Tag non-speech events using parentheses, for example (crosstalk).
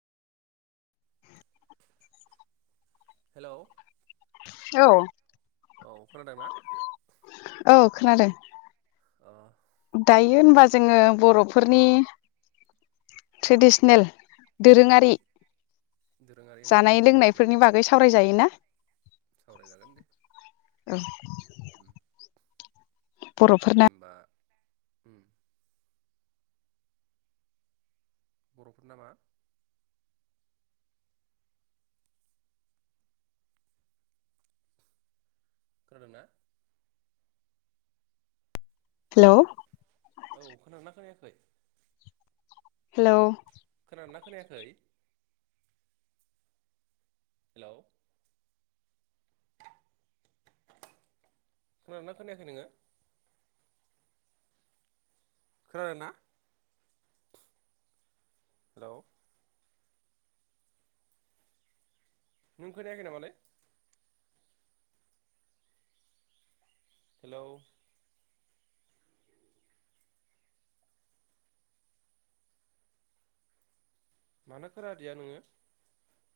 Hello औ। औ खोनादों ना? औ खोनादों। अह दायो होनबा जोङो बर'फोरनि ट्रेडिसनेल दोरोङारि दोरोङारि ओंख्रिनि जानाय सोमोन्दै लोंनायफोरनि बागै सावरायजायोना? सावराय जागोन दे। औ उम दे बर'फोरना होमबा उम। बर'फोरना मा खोनादों ना? हेलौ औ खोनादोंना खोनायाखै? हेलौ खोनादों ना खोनायाखै? हेल' (inaudible) खोनादोंना खोनायाखै नोङो? खोनादों ना? (inaudible) हेल' नों खोनायाखै नामालै? हेलौ मानो खादिया नोङो?